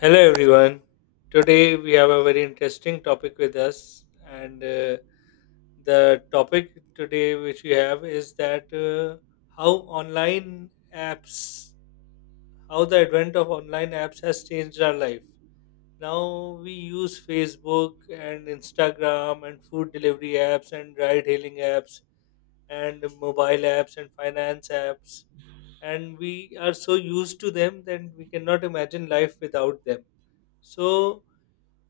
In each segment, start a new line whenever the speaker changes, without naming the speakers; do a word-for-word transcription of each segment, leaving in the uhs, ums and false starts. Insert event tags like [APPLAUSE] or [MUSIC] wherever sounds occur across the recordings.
Hello, everyone. Today we have a very interesting topic with us, and uh, the topic today which we have is that uh, how online apps, how the advent of online apps has changed our life. Now we use Facebook and Instagram and food delivery apps and ride-hailing apps and mobile apps and finance apps, and we are so used to them that we cannot imagine life without them. So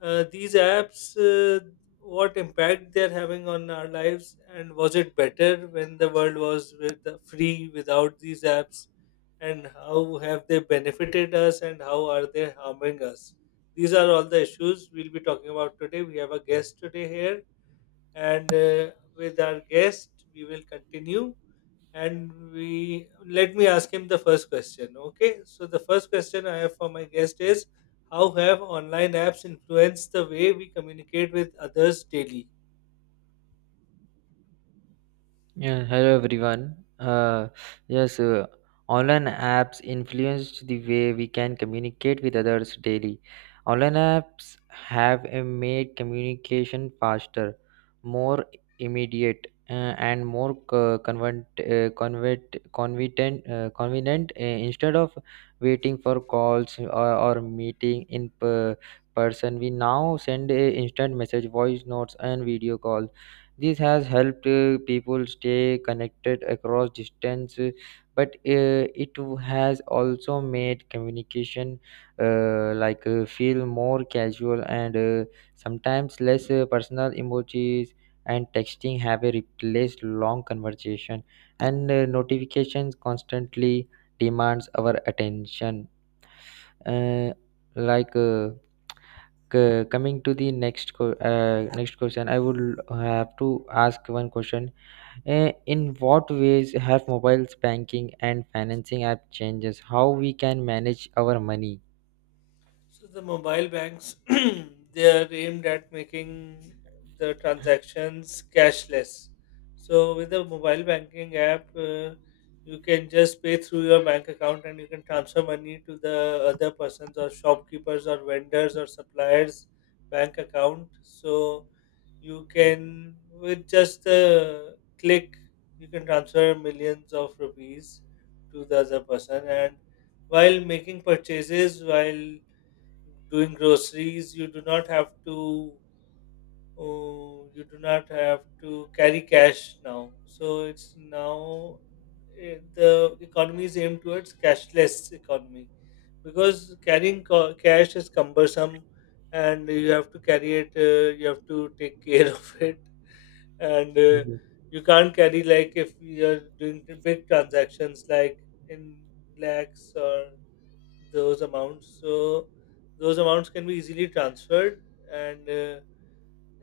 uh, these apps, uh, what impact they're having on our lives, and was it better when the world was with the free without these apps, and how have they benefited us, and how are they harming us? These are all the issues we'll be talking about today. We have a guest today here, and uh, with our guest, we will continue and we let me ask him the first question. Okay, so the first question I have for my guest is, how have online apps influenced the way we communicate with others daily?
Yeah, hello everyone. Uh, yes, uh, online apps influenced the way we can communicate with others daily. Online apps have uh, made communication faster, more immediate, uh, and more co- convent, uh, convert, convenient, uh, convenient uh, instead of waiting for calls or, or meeting in per person. We now send a instant message, voice notes, and video calls. This has helped uh, people stay connected across distance, uh, but uh, it has also made communication uh, like uh, feel more casual and uh, sometimes less uh, personal. Emojis and texting have uh, replaced long conversation, and uh, notifications constantly demands our attention. Uh, like. Uh, c- coming to the next co- uh, next question, I would have to ask one question. Eh, in what ways have mobiles banking and financing app changes how we can manage our money?
So the mobile banks [CLEARS THROAT] they are aimed at making the transactions cashless. So with the mobile banking app, uh, you can just pay through your bank account and you can transfer money to the other persons or shopkeepers or vendors or suppliers bank account. So you can with just a click you can transfer millions of rupees to the other person, and while making purchases, while doing groceries, you do not have to uh, you do not have to carry cash now. So it's now eh, the economy is aimed towards cashless economy because carrying co- cash is cumbersome and you have to carry it, uh, you have to take care [LAUGHS] of it, and uh, you can't carry, like if you're doing the big transactions like in lakhs or those amounts. So those amounts can be easily transferred. And uh,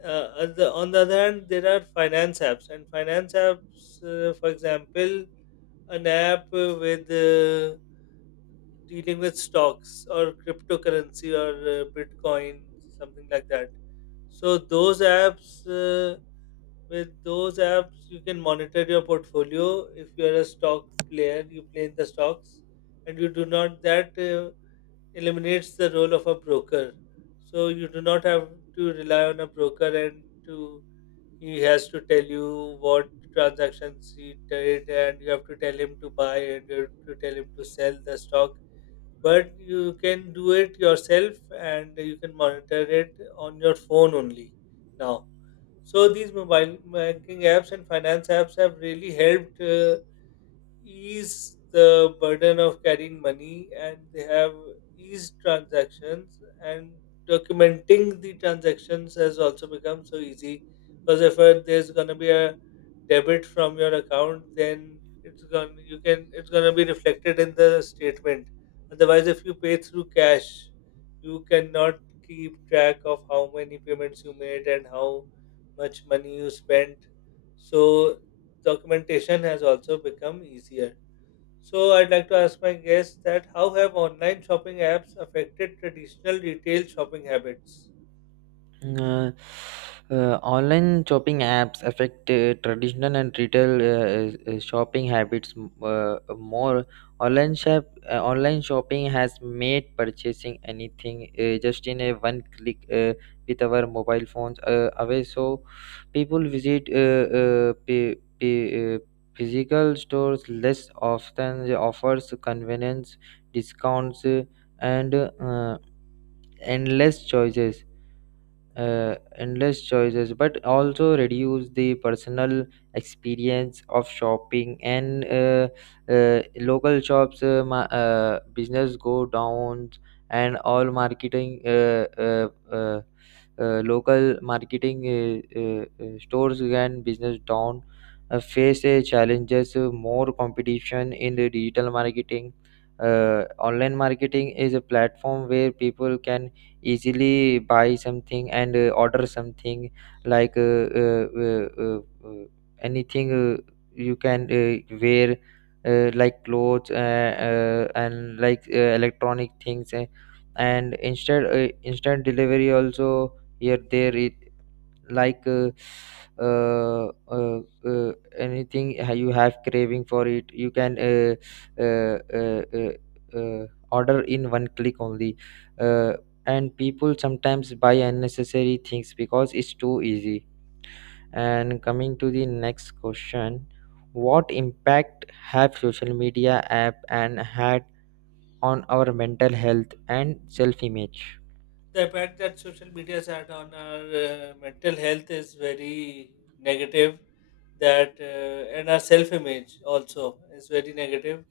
uh, on the on the other hand, there are finance apps, and finance apps, uh, for example, an app uh, with uh, dealing with stocks or cryptocurrency or uh, Bitcoin, something like that. So those apps, uh, with those apps, you can monitor your portfolio. If you are a stock player, you play in the stocks, and you do not that. Uh, eliminates the role of a broker. So you do not have to rely on a broker, and to he has to tell you what transactions he did, and you have to tell him to buy and you have to tell him to sell the stock. But you can do it yourself and you can monitor it on your phone only now. So these mobile banking apps and finance apps have really helped uh, ease the burden of carrying money, and they have eased transactions, and documenting the transactions has also become so easy because if uh, there's going to be a debit from your account, then it's going to you can it's going to be reflected in the statement. Otherwise, if you pay through cash, you cannot keep track of how many payments you made and how much money you spent. So documentation has also become easier. So, I'd like to ask my guests that, how have online shopping apps affected traditional retail shopping habits?
Mm, Uh, uh, online shopping apps affect uh, traditional and retail uh, uh, shopping habits m- uh, more. Online shop uh, Online shopping has made purchasing anything uh, just in a one click uh, with our mobile phones uh, away. So people visit uh, uh, p- p- uh, physical stores less often. They offers convenience, discounts, uh, and uh, endless choices uh, endless choices but also reduce the personal experience of shopping, and uh, uh, local shops uh, ma- uh, business go down, and all marketing uh, uh, uh, uh, local marketing uh, uh, uh, stores and business down uh, face uh, challenges, uh, more competition in the digital marketing. Uh, online marketing is a platform where people can easily buy something and uh, order something, like uh, uh, uh, uh, uh, anything. Uh, you can uh, wear, uh, like clothes uh, uh, and like uh, electronic things, uh, and instead uh, instant delivery also here there it like uh, uh, uh, uh, anything ha- you have craving for it, you can uh, uh, uh, uh, uh, order in one click only. uh, and people sometimes buy unnecessary things because it's too easy. And coming to the next question: what impact have social media app and had on our mental health and self image?
The impact that social media has had on our uh, mental health is very negative. That uh, and our self-image also is very negative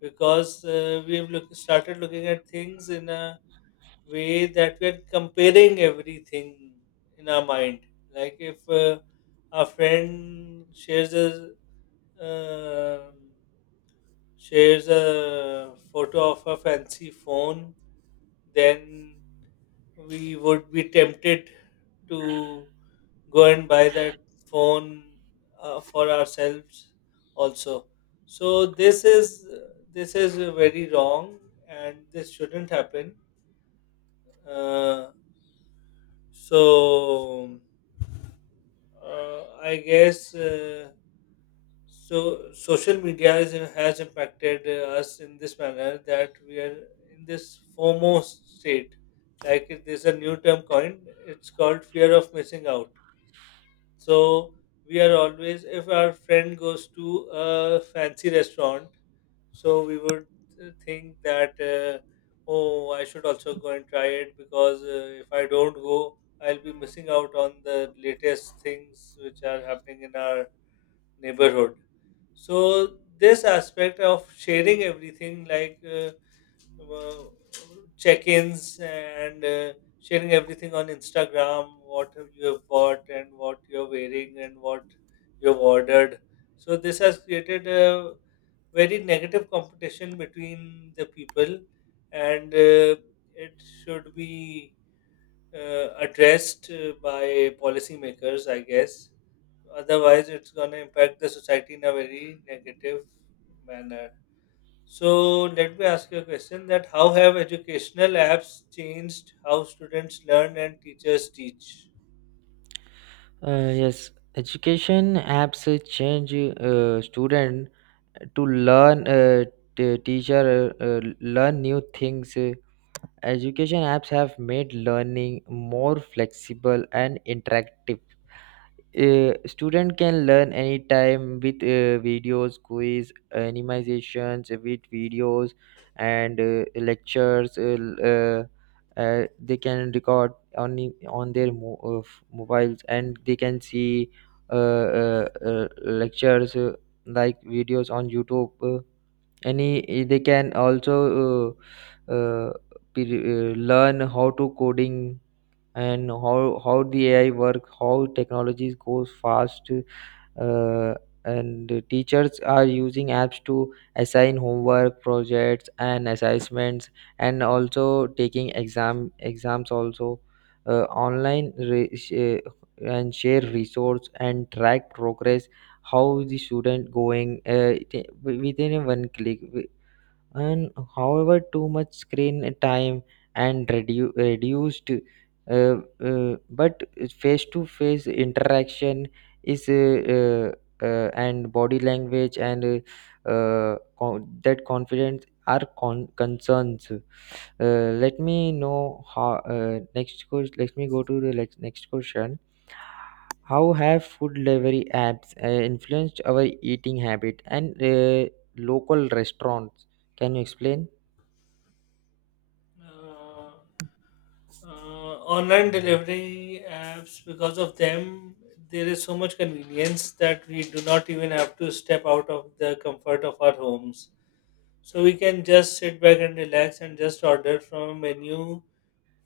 because uh, we've look, started looking at things in a way that we're comparing everything in our mind. Like if uh, a friend shares a um shares a photo of a fancy phone, then we would be tempted to go and buy that phone uh, for ourselves also. So this is this is very wrong, and this shouldn't happen. Uh, so uh, I guess. Uh, So social media is, has impacted uh, us in this manner that we are in this FOMO state. Like it- there's a new term coined, it's called fear of missing out. So we are always, if our friend goes to a fancy restaurant, so we would uh, think that, uh, oh, I should also go and try it because uh, if I don't go, I'll be missing out on the latest things which are happening in our neighborhood. So this aspect of sharing everything, like uh, uh, check-ins and uh, sharing everything on instagram what have you have bought and what you're wearing and what you've ordered. So this has created a very negative competition between the people, and uh, it should be uh, addressed uh, by policymakers, I guess. Otherwise, it's going to impact the society in a very negative manner. So, let me ask you a question: that how have educational apps changed how students learn and teachers teach?
uh, Yes, education apps change uh, student to learn, uh, t- teacher uh, uh, learn new things. Uh, education apps have made learning more flexible and interactive. Uh, student can learn anytime with uh, videos, quiz, animations, with videos and uh, lectures. Uh, l- uh, uh, they can record on i- on their mo- uh, f- mobiles, and they can see uh, uh, uh, lectures uh, like videos on YouTube, and he, he- they can also uh, uh, pe- uh, learn how to coding and how how the AI work, how technologies goes fast. uh, and the teachers are using apps to assign homework, projects, and assessments, and also taking exam exams also uh, online, re- sh- uh, and share resource and track progress, how the student going uh, it- within a one click. And however, too much screen time and redu- reduced uh, uh, but face to face interaction is uh, uh, uh, and body language and uh, uh, co- that confidence are con- concerns. Uh, let me know how uh, next question. Let me go to the next next question: how have food delivery apps uh, influenced our eating habit and uh, local restaurants? Can you explain?
Uh, uh, online delivery apps, because of them there is so much convenience that we do not even have to step out of the comfort of our homes. So we can just sit back and relax and just order from a menu.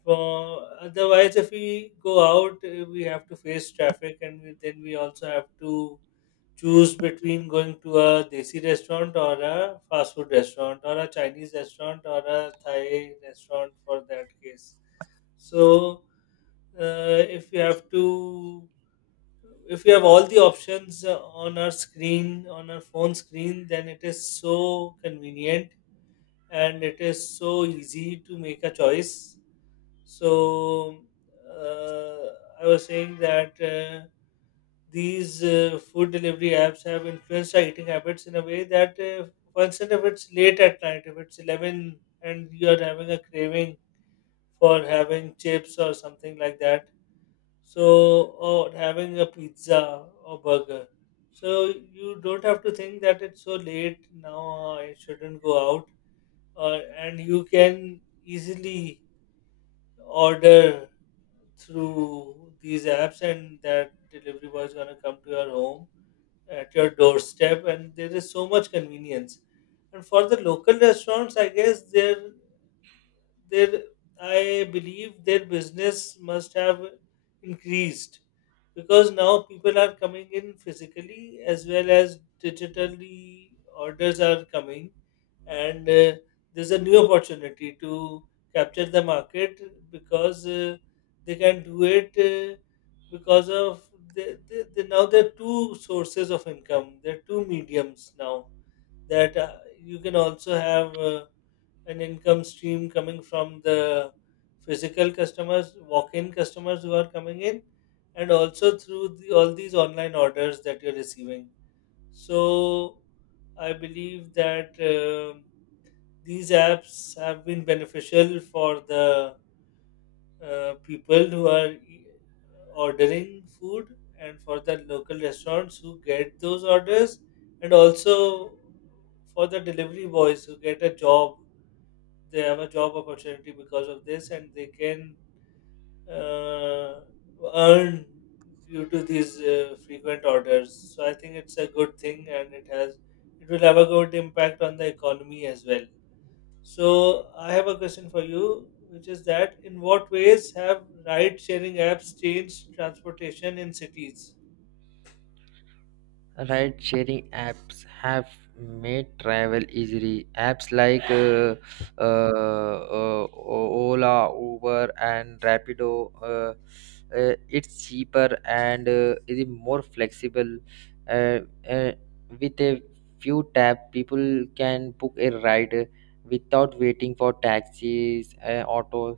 For otherwise, if we go out, uh, we have to face traffic, and we, then we also have to choose between going to a desi restaurant or a fast food restaurant or a chinese restaurant or a thai restaurant, for that case. So uh, if you have to if you have all the options uh, on our screen on our phone screen, then it is so convenient and it is so easy to make a choice. So uh, I was saying that, uh, these uh, food delivery apps have influenced our eating habits in a way that, uh, for instance, if it's late at night, if it's eleven and you're having a craving for having chips or something like that, so or having a pizza or burger, so you don't have to think that it's so late now, I shouldn't go out, or and you can easily order through these apps and that delivery boy is going to come to your home at your doorstep, and there is so much convenience. And for the local restaurants, I guess their their I believe their business must have increased because now people are coming in physically as well as digitally, orders are coming, and uh, there's a new opportunity to capture the market because uh, they can do it uh, because of the, the, the now there are two sources of income, there are two mediums now, that uh, you can also have uh, an income stream coming from the physical customers, walk-in customers who are coming in, and also through the, all these online orders that you're receiving. So I believe that um these apps have been beneficial for the uh, people who are e- ordering food, and for the local restaurants who get those orders, and also for the delivery boys who get a job. They have a job opportunity because of this and they can uh, earn due to these uh, frequent orders. So I think it's a good thing and it has it will have a good impact on the economy as well. So I have a question for you, which is that, in what ways have ride-sharing apps changed transportation in cities?
Ride sharing apps have made travel easy. Apps like uh, uh, uh, Ola, Uber, and Rapido. Uh, uh, it's cheaper and uh, is more flexible. Uh, uh, with a few tap, people can book a ride without waiting for taxis, uh, autos.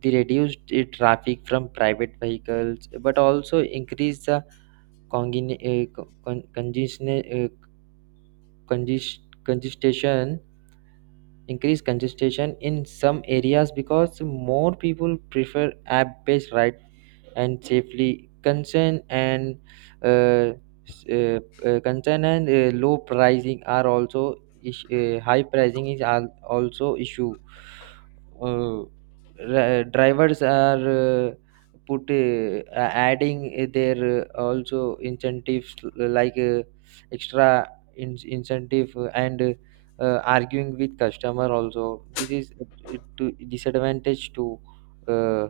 They reduce the traffic from private vehicles, but also increase the Congin- uh, con- congestion uh, congest- congestion, increase congestion in some areas because more people prefer app based ride. And safely concern and uh, s- uh, uh, concern and uh, low pricing are also is- uh, high pricing is al- also issue. uh, ra- Drivers are uh, put uh, adding their uh, also incentives, like uh, extra in- incentive, and uh, arguing with customer also. This is uh, to disadvantage to uh,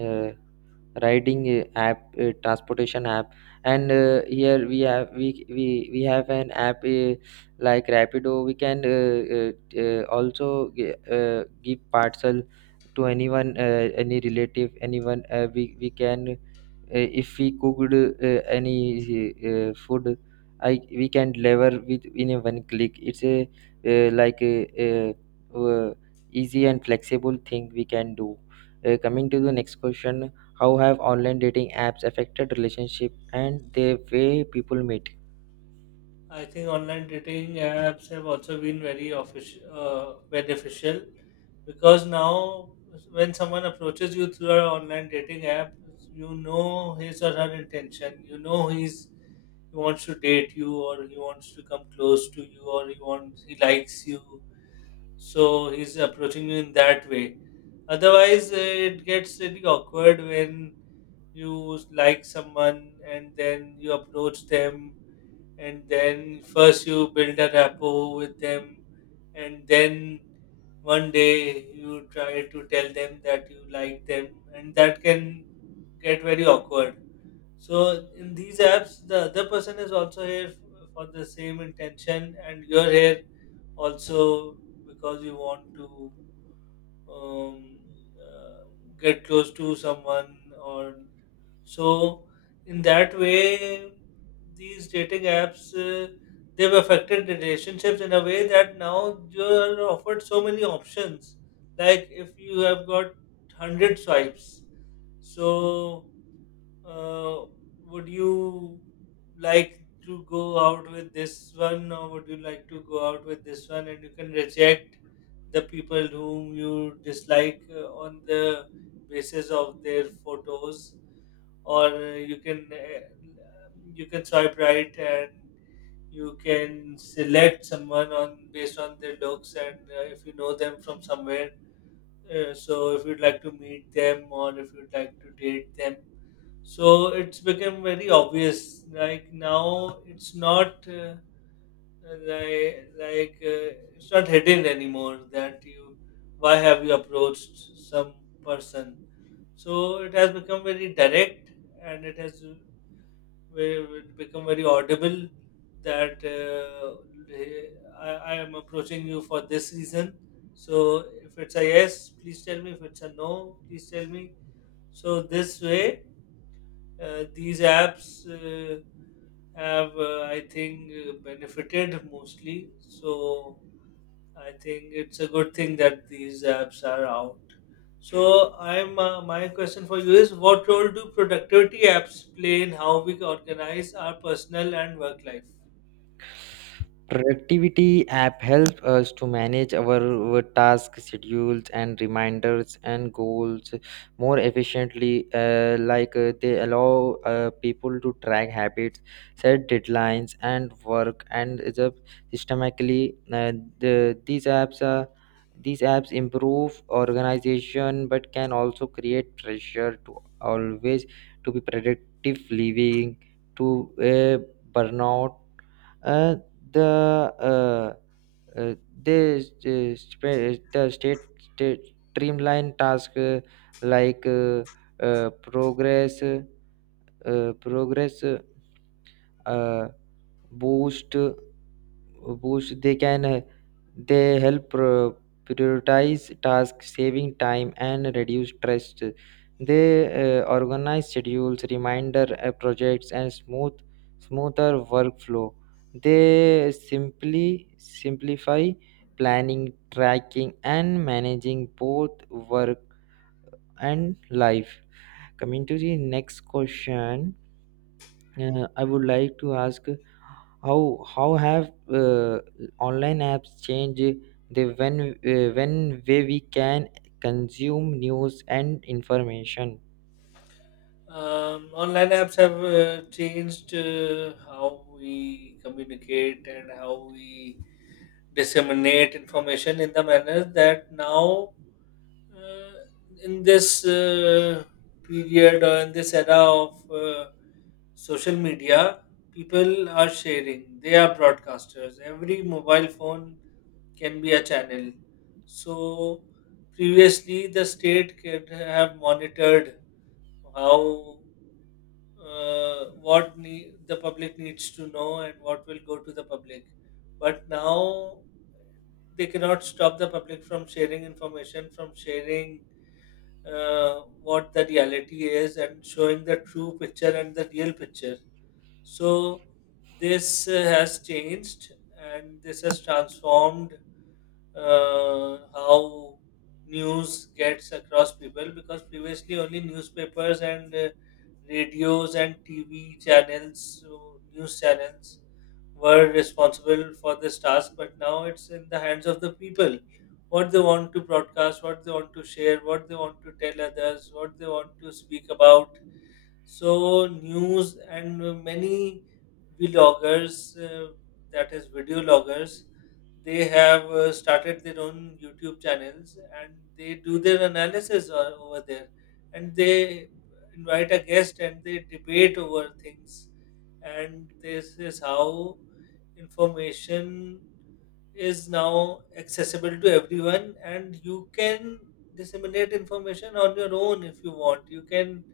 uh, riding uh, app, uh, transportation app. And uh, here we have, we we, we have an app uh, like Rapido. We can uh, uh, uh, also gi- uh, give parcel to anyone, uh, any relative, anyone. Uh, we, we can, uh, if we cooked uh, any uh, food, I we can deliver with in a one click. It's a uh, like a, a, uh easy and flexible thing we can do. Uh, coming to the next question: how have online dating apps affected relationship and the way people meet?
I think online dating apps have also been very offici uh, beneficial because now when someone approaches you through an online dating app, you know his or her intention. You know he's he wants to date you, or he wants to come close to you, or he wants he likes you, so he's approaching you in that way. Otherwise, uh, it gets really awkward when you like someone and then you approach them, and then first you build a rapport with them, and then one day you try to tell them that you like them, and that can get very awkward. So in these apps the other person is also here f- for the same intention, and you're here also because you want to um, uh, get close to someone, or. So in that way these dating apps uh, they've affected relationships in a way that now you're offered so many options. Like if you have got one hundred swipes, so uh, would you like to go out with this one, or would you like to go out with this one? And you can reject the people whom you dislike uh, on the basis of their photos, or uh, you can uh, you can swipe right and you can select someone on based on their looks, and uh, if you know them from somewhere. Uh, so if you'd like to meet them or if you'd like to date them, so it's become very obvious, like, now it's not uh, like, like uh, it's not hidden anymore that you why have you approached some person. So it has become very direct, and it has uh, very, become very audible that uh, hey, I, I am approaching you for this reason, so if it's a yes, please tell me, if it's a no, please tell me. So this way, uh, these apps uh, have, uh, I think, uh, benefited mostly. So I think it's a good thing that these apps are out. So I'm uh, my question for you is, what role do productivity apps play in how we organize our personal and work life?
Productivity app helps us to manage our, our task, schedules, and reminders, and goals more efficiently. Uh, like uh, they allow uh, people to track habits, set deadlines, and work and the systematically. Uh, the, these apps are, these apps improve organization but can also create pressure to always to be productive, living to a burnout. uh, the uh, uh, they uh, sp- the state, state streamline task, uh, like uh, uh, progress uh, progress uh, boost boost they can uh, they help pro- prioritize tasks, saving time and reduce stress. They uh, organize schedules, reminder, uh, projects, and smooth smoother workflow. They simply simplify planning, tracking, and managing both work and life. Coming to the next question, uh, I would like to ask: how how have uh, online apps changed the when uh, when way we can consume news and information?
Um, online apps have uh, changed uh, how we communicate and how we disseminate information, in the manner that now, uh, in this uh, period, or in this era of uh, social media, people are sharing. They are broadcasters. Every mobile phone can be a channel. So previously, the state could have monitored how, uh, what ne- the public needs to know and what will go to the public. But now they cannot stop the public from sharing information, from sharing uh, what the reality is, and showing the true picture and the real picture. So this uh, has changed, and this has transformed uh, how news gets across people, because previously only newspapers and uh, radios and T V channels, so news channels, were responsible for this task, but now it's in the hands of the people. What they want to broadcast, what they want to share, what they want to tell others, what they want to speak about. So news and many vloggers, uh, that is, video loggers, they have uh, started their own YouTube channels, and they do their analysis o- over there, and they invite a guest and they debate over things, and this is how information is now accessible to everyone, and you can disseminate information on your own. If you want, you can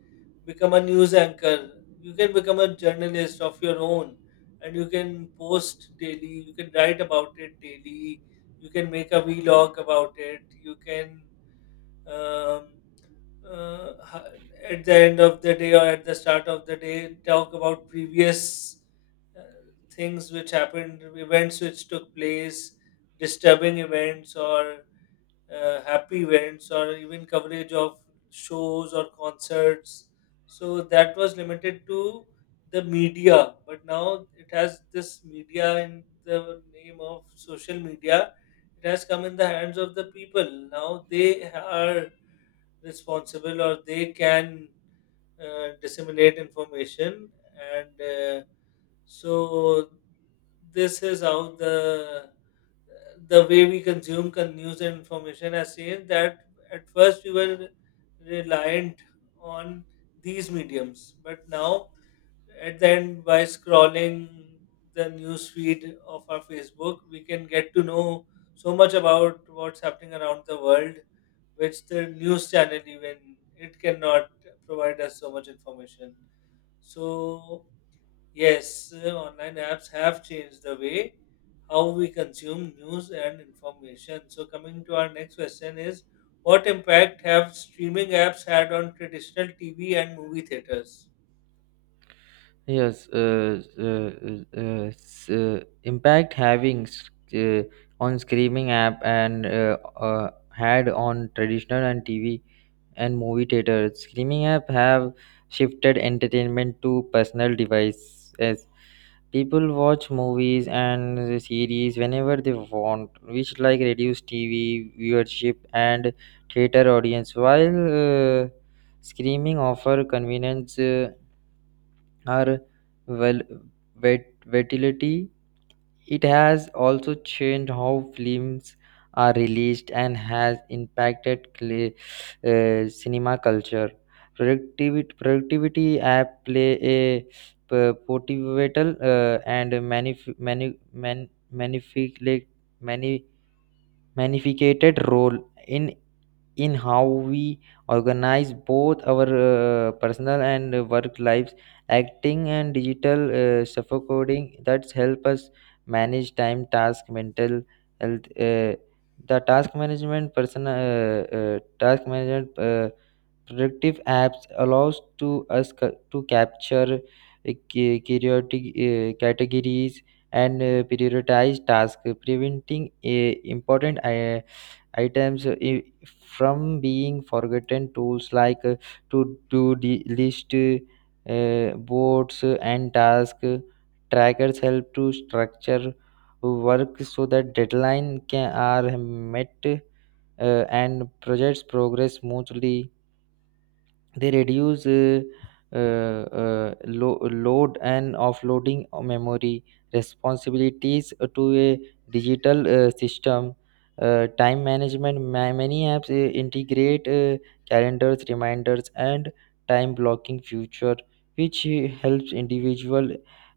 become a news anchor, you can become a journalist of your own, and you can post daily, you can write about it daily, you can make a vlog about it, you can um, uh, ha- at the end of the day, or at the start of the day, talk about previous uh, things which happened, events which took place, disturbing events, or uh, happy events, or even coverage of shows or concerts. So that was limited to the media, but now it has, this media in the name of social media, it has come in the hands of the people. Now they are responsible, or they can uh, disseminate information. And uh, so this is how the the way we consume con- news and information has changed, that at first we were reliant on these mediums, but now, at the end, by scrolling the news feed of our Facebook, we can get to know so much about what's happening around the world, which the news channel, even it cannot provide us so much information. So yes, uh, online apps have changed the way how we consume news and information. So coming to our next question is, what impact have streaming apps had on traditional TV and movie theaters?
Yes, uh, uh, uh, uh, s- uh, impact having s- uh, on streaming app and uh, uh, had on traditional and T V and movie theaters. Streaming app have shifted entertainment to personal devices. People watch movies and series whenever they want, which like reduce T V viewership and theater audience. While uh, streaming offer convenience, uh, are well vet- versatility, it has also changed how films are released and has impacted cl- uh, cinema culture. Productivity, productivity app play a p- pivotal uh, and manif- mani- man- magnific- like, mani- magnificated role in in how we organize both our uh, personal and work lives, acting and digital uh, suffocoding, that's help us manage time, task, mental health. Uh, the task management personal uh, uh, Task management: uh, productive apps allows to us ca- to capture uh, ca- periodic uh, categories and uh, prioritize tasks, preventing uh, important uh, items uh, i- from being forgotten. Tools like uh, to do the list, uh, boards, uh, and task trackers help to structure work so that deadline can are met, uh, and projects progress smoothly. They reduce uh, uh, uh, lo- load and offloading of memory responsibilities to a digital uh, system. Uh, time management: ma- many apps uh, integrate uh, calendars, reminders, and time blocking feature, which uh, helps individual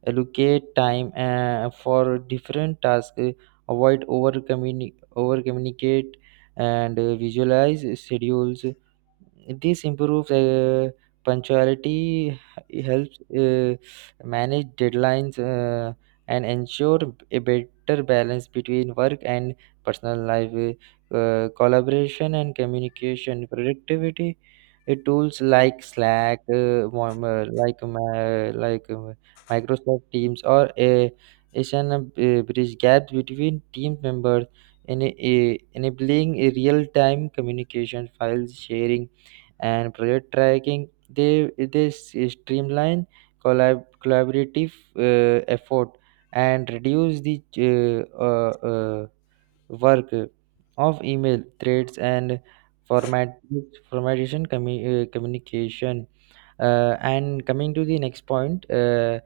allocate time uh, for different tasks, uh, avoid over communicate, and uh, visualize schedules. This improves uh, punctuality, helps uh, manage deadlines, uh, and ensure a better balance between work and personal life. Uh, collaboration and communication: productivity uh, tools like Slack, uh, mo- mo- like my, like uh, Microsoft Teams, or a Asian uh, bridge gaps between team members, ena- eh, enabling real time communication, files sharing, and project tracking. they they s- streamline collab, collaborative uh, effort and reduce the uh, uh, uh, work of email threads and format formatization commu- uh, communication. Uh, and coming to the next point, uh,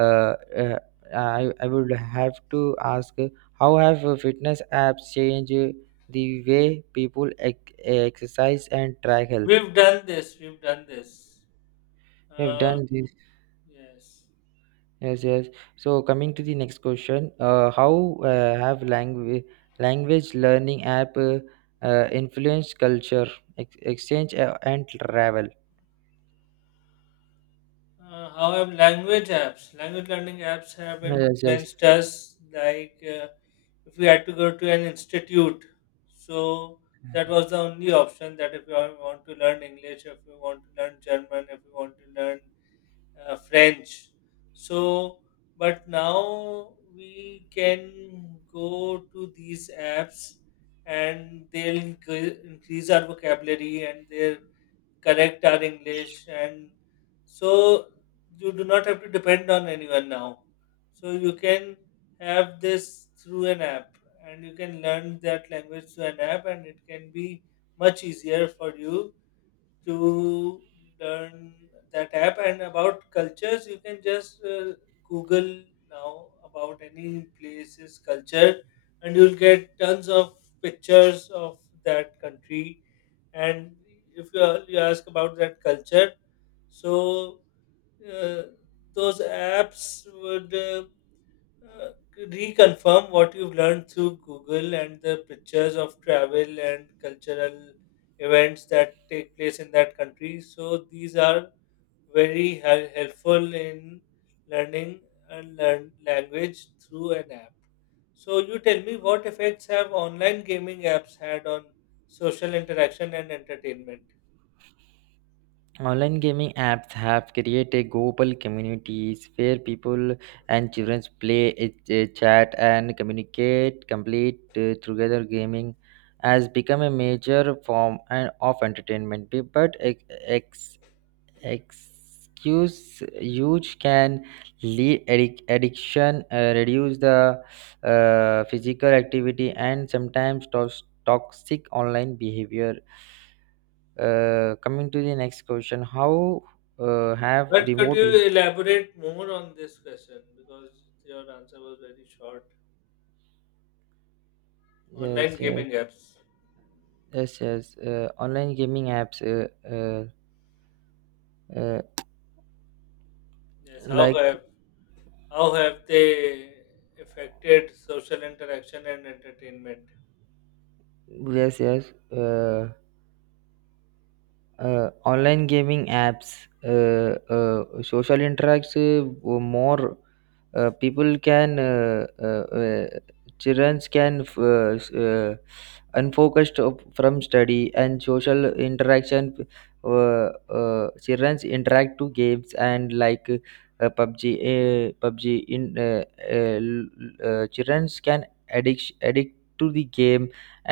uh, uh, I, I would have to ask: uh, how have uh, fitness apps changed uh, the way people ec- exercise and track health?
We've done this. We've done this.
We have
Uh,
done this.
yes.
Yes, yes. So coming to the next question: uh, how uh, have language language learning app uh, uh, influenced culture, ex- exchange, uh, and travel?
Uh, however, language apps, language learning apps have
Yes, yes.
influenced us. Like, uh, if we had to go to an institute, so that was the only option. That if you want to learn English, if you want to learn German, if you want to learn uh, French. So, but now we can go to these apps, and they'll incre- increase our vocabulary, and they'll correct our English. And so you do not have to depend on anyone now. So you can have this through an app, and you can learn that language through an app, and it can be much easier for you to learn that app. And about cultures, you can just uh, google now about any place's culture, and you'll get tons of pictures of that country. And if you, you ask about that culture, so uh, those apps would uh, uh, reconfirm what you've learned through Google, and the pictures of travel and cultural events that take place in that country. So these are very hel- helpful in learning and learn language through an app. So you tell me, what effects have online gaming apps had on social interaction and entertainment?
Online gaming apps have created global communities where people and children play, uh, uh, chat, and communicate. Complete uh, Together, gaming has become a major form and of entertainment, be- but ex- excuse use can lead addic- addiction, uh, reduce the uh, physical activity, and sometimes tos- toxic online behavior. Uh, coming to the next question how uh, have
But could
remote
you elaborate more on this question, because your answer was very short. Online
yes yes
gaming apps.
Yes, yes, uh, online gaming apps uh, uh, uh,
Yes, how
like
have how have they affected social interaction and entertainment?
yes yes uh, uh, online gaming apps uh, uh, social interacts uh, more. Uh, people can, uh, uh, uh, children can f- uh, s- uh, unfocused of- from study and social interaction. Uh, uh, children interact to games, and like uh, pubg uh, PUBG. in uh, uh, l- uh, Children can addict addict to the game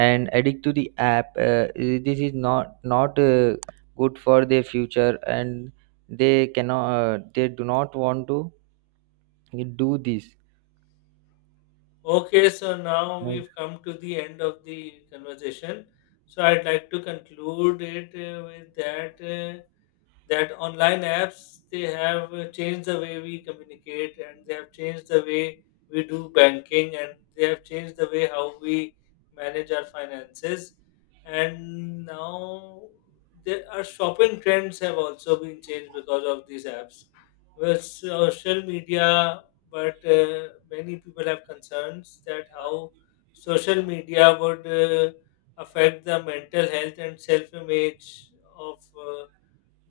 and addict to the app. Uh, this is not not uh, good for their future, and they cannot, uh, they do not want to do this.
Okay, so now
Right.
we've come to the end of the conversation. So I'd like to conclude it uh, with that. Uh, that online apps, they have uh, changed the way we communicate, and they have changed the way we do banking, and they have changed the way how we manage our finances. And now, there, our shopping trends have also been changed because of these apps, with social media. But uh, many people have concerns that how social media would uh, affect the mental health and self image of uh,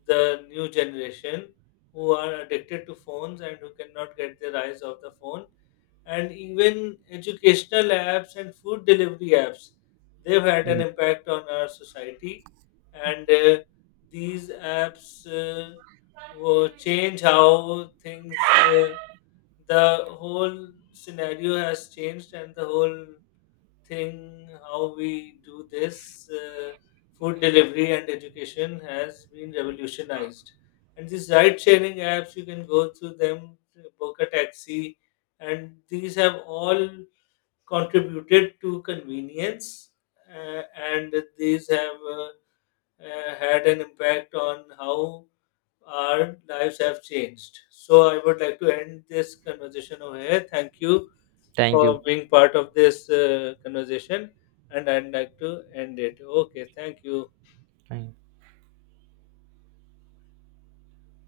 the new generation, who are addicted to phones and who cannot get their eyes off the phone. And even educational apps and food delivery apps, they've had an
Yeah.
impact on our society. And uh, these apps uh, will change how things, uh, the whole scenario has changed, and the whole thing, how we do this, uh, food delivery and education has been revolutionized. And these ride sharing apps, you can go through them, book a taxi, and these have all contributed to convenience. uh, and these have uh, uh, had an impact on how our lives have changed. So I would like to end this conversation over here. Thank you
Thank
for
you.
being part of this uh, conversation, and I'd like to end it. Okay, thank you.
Thank you.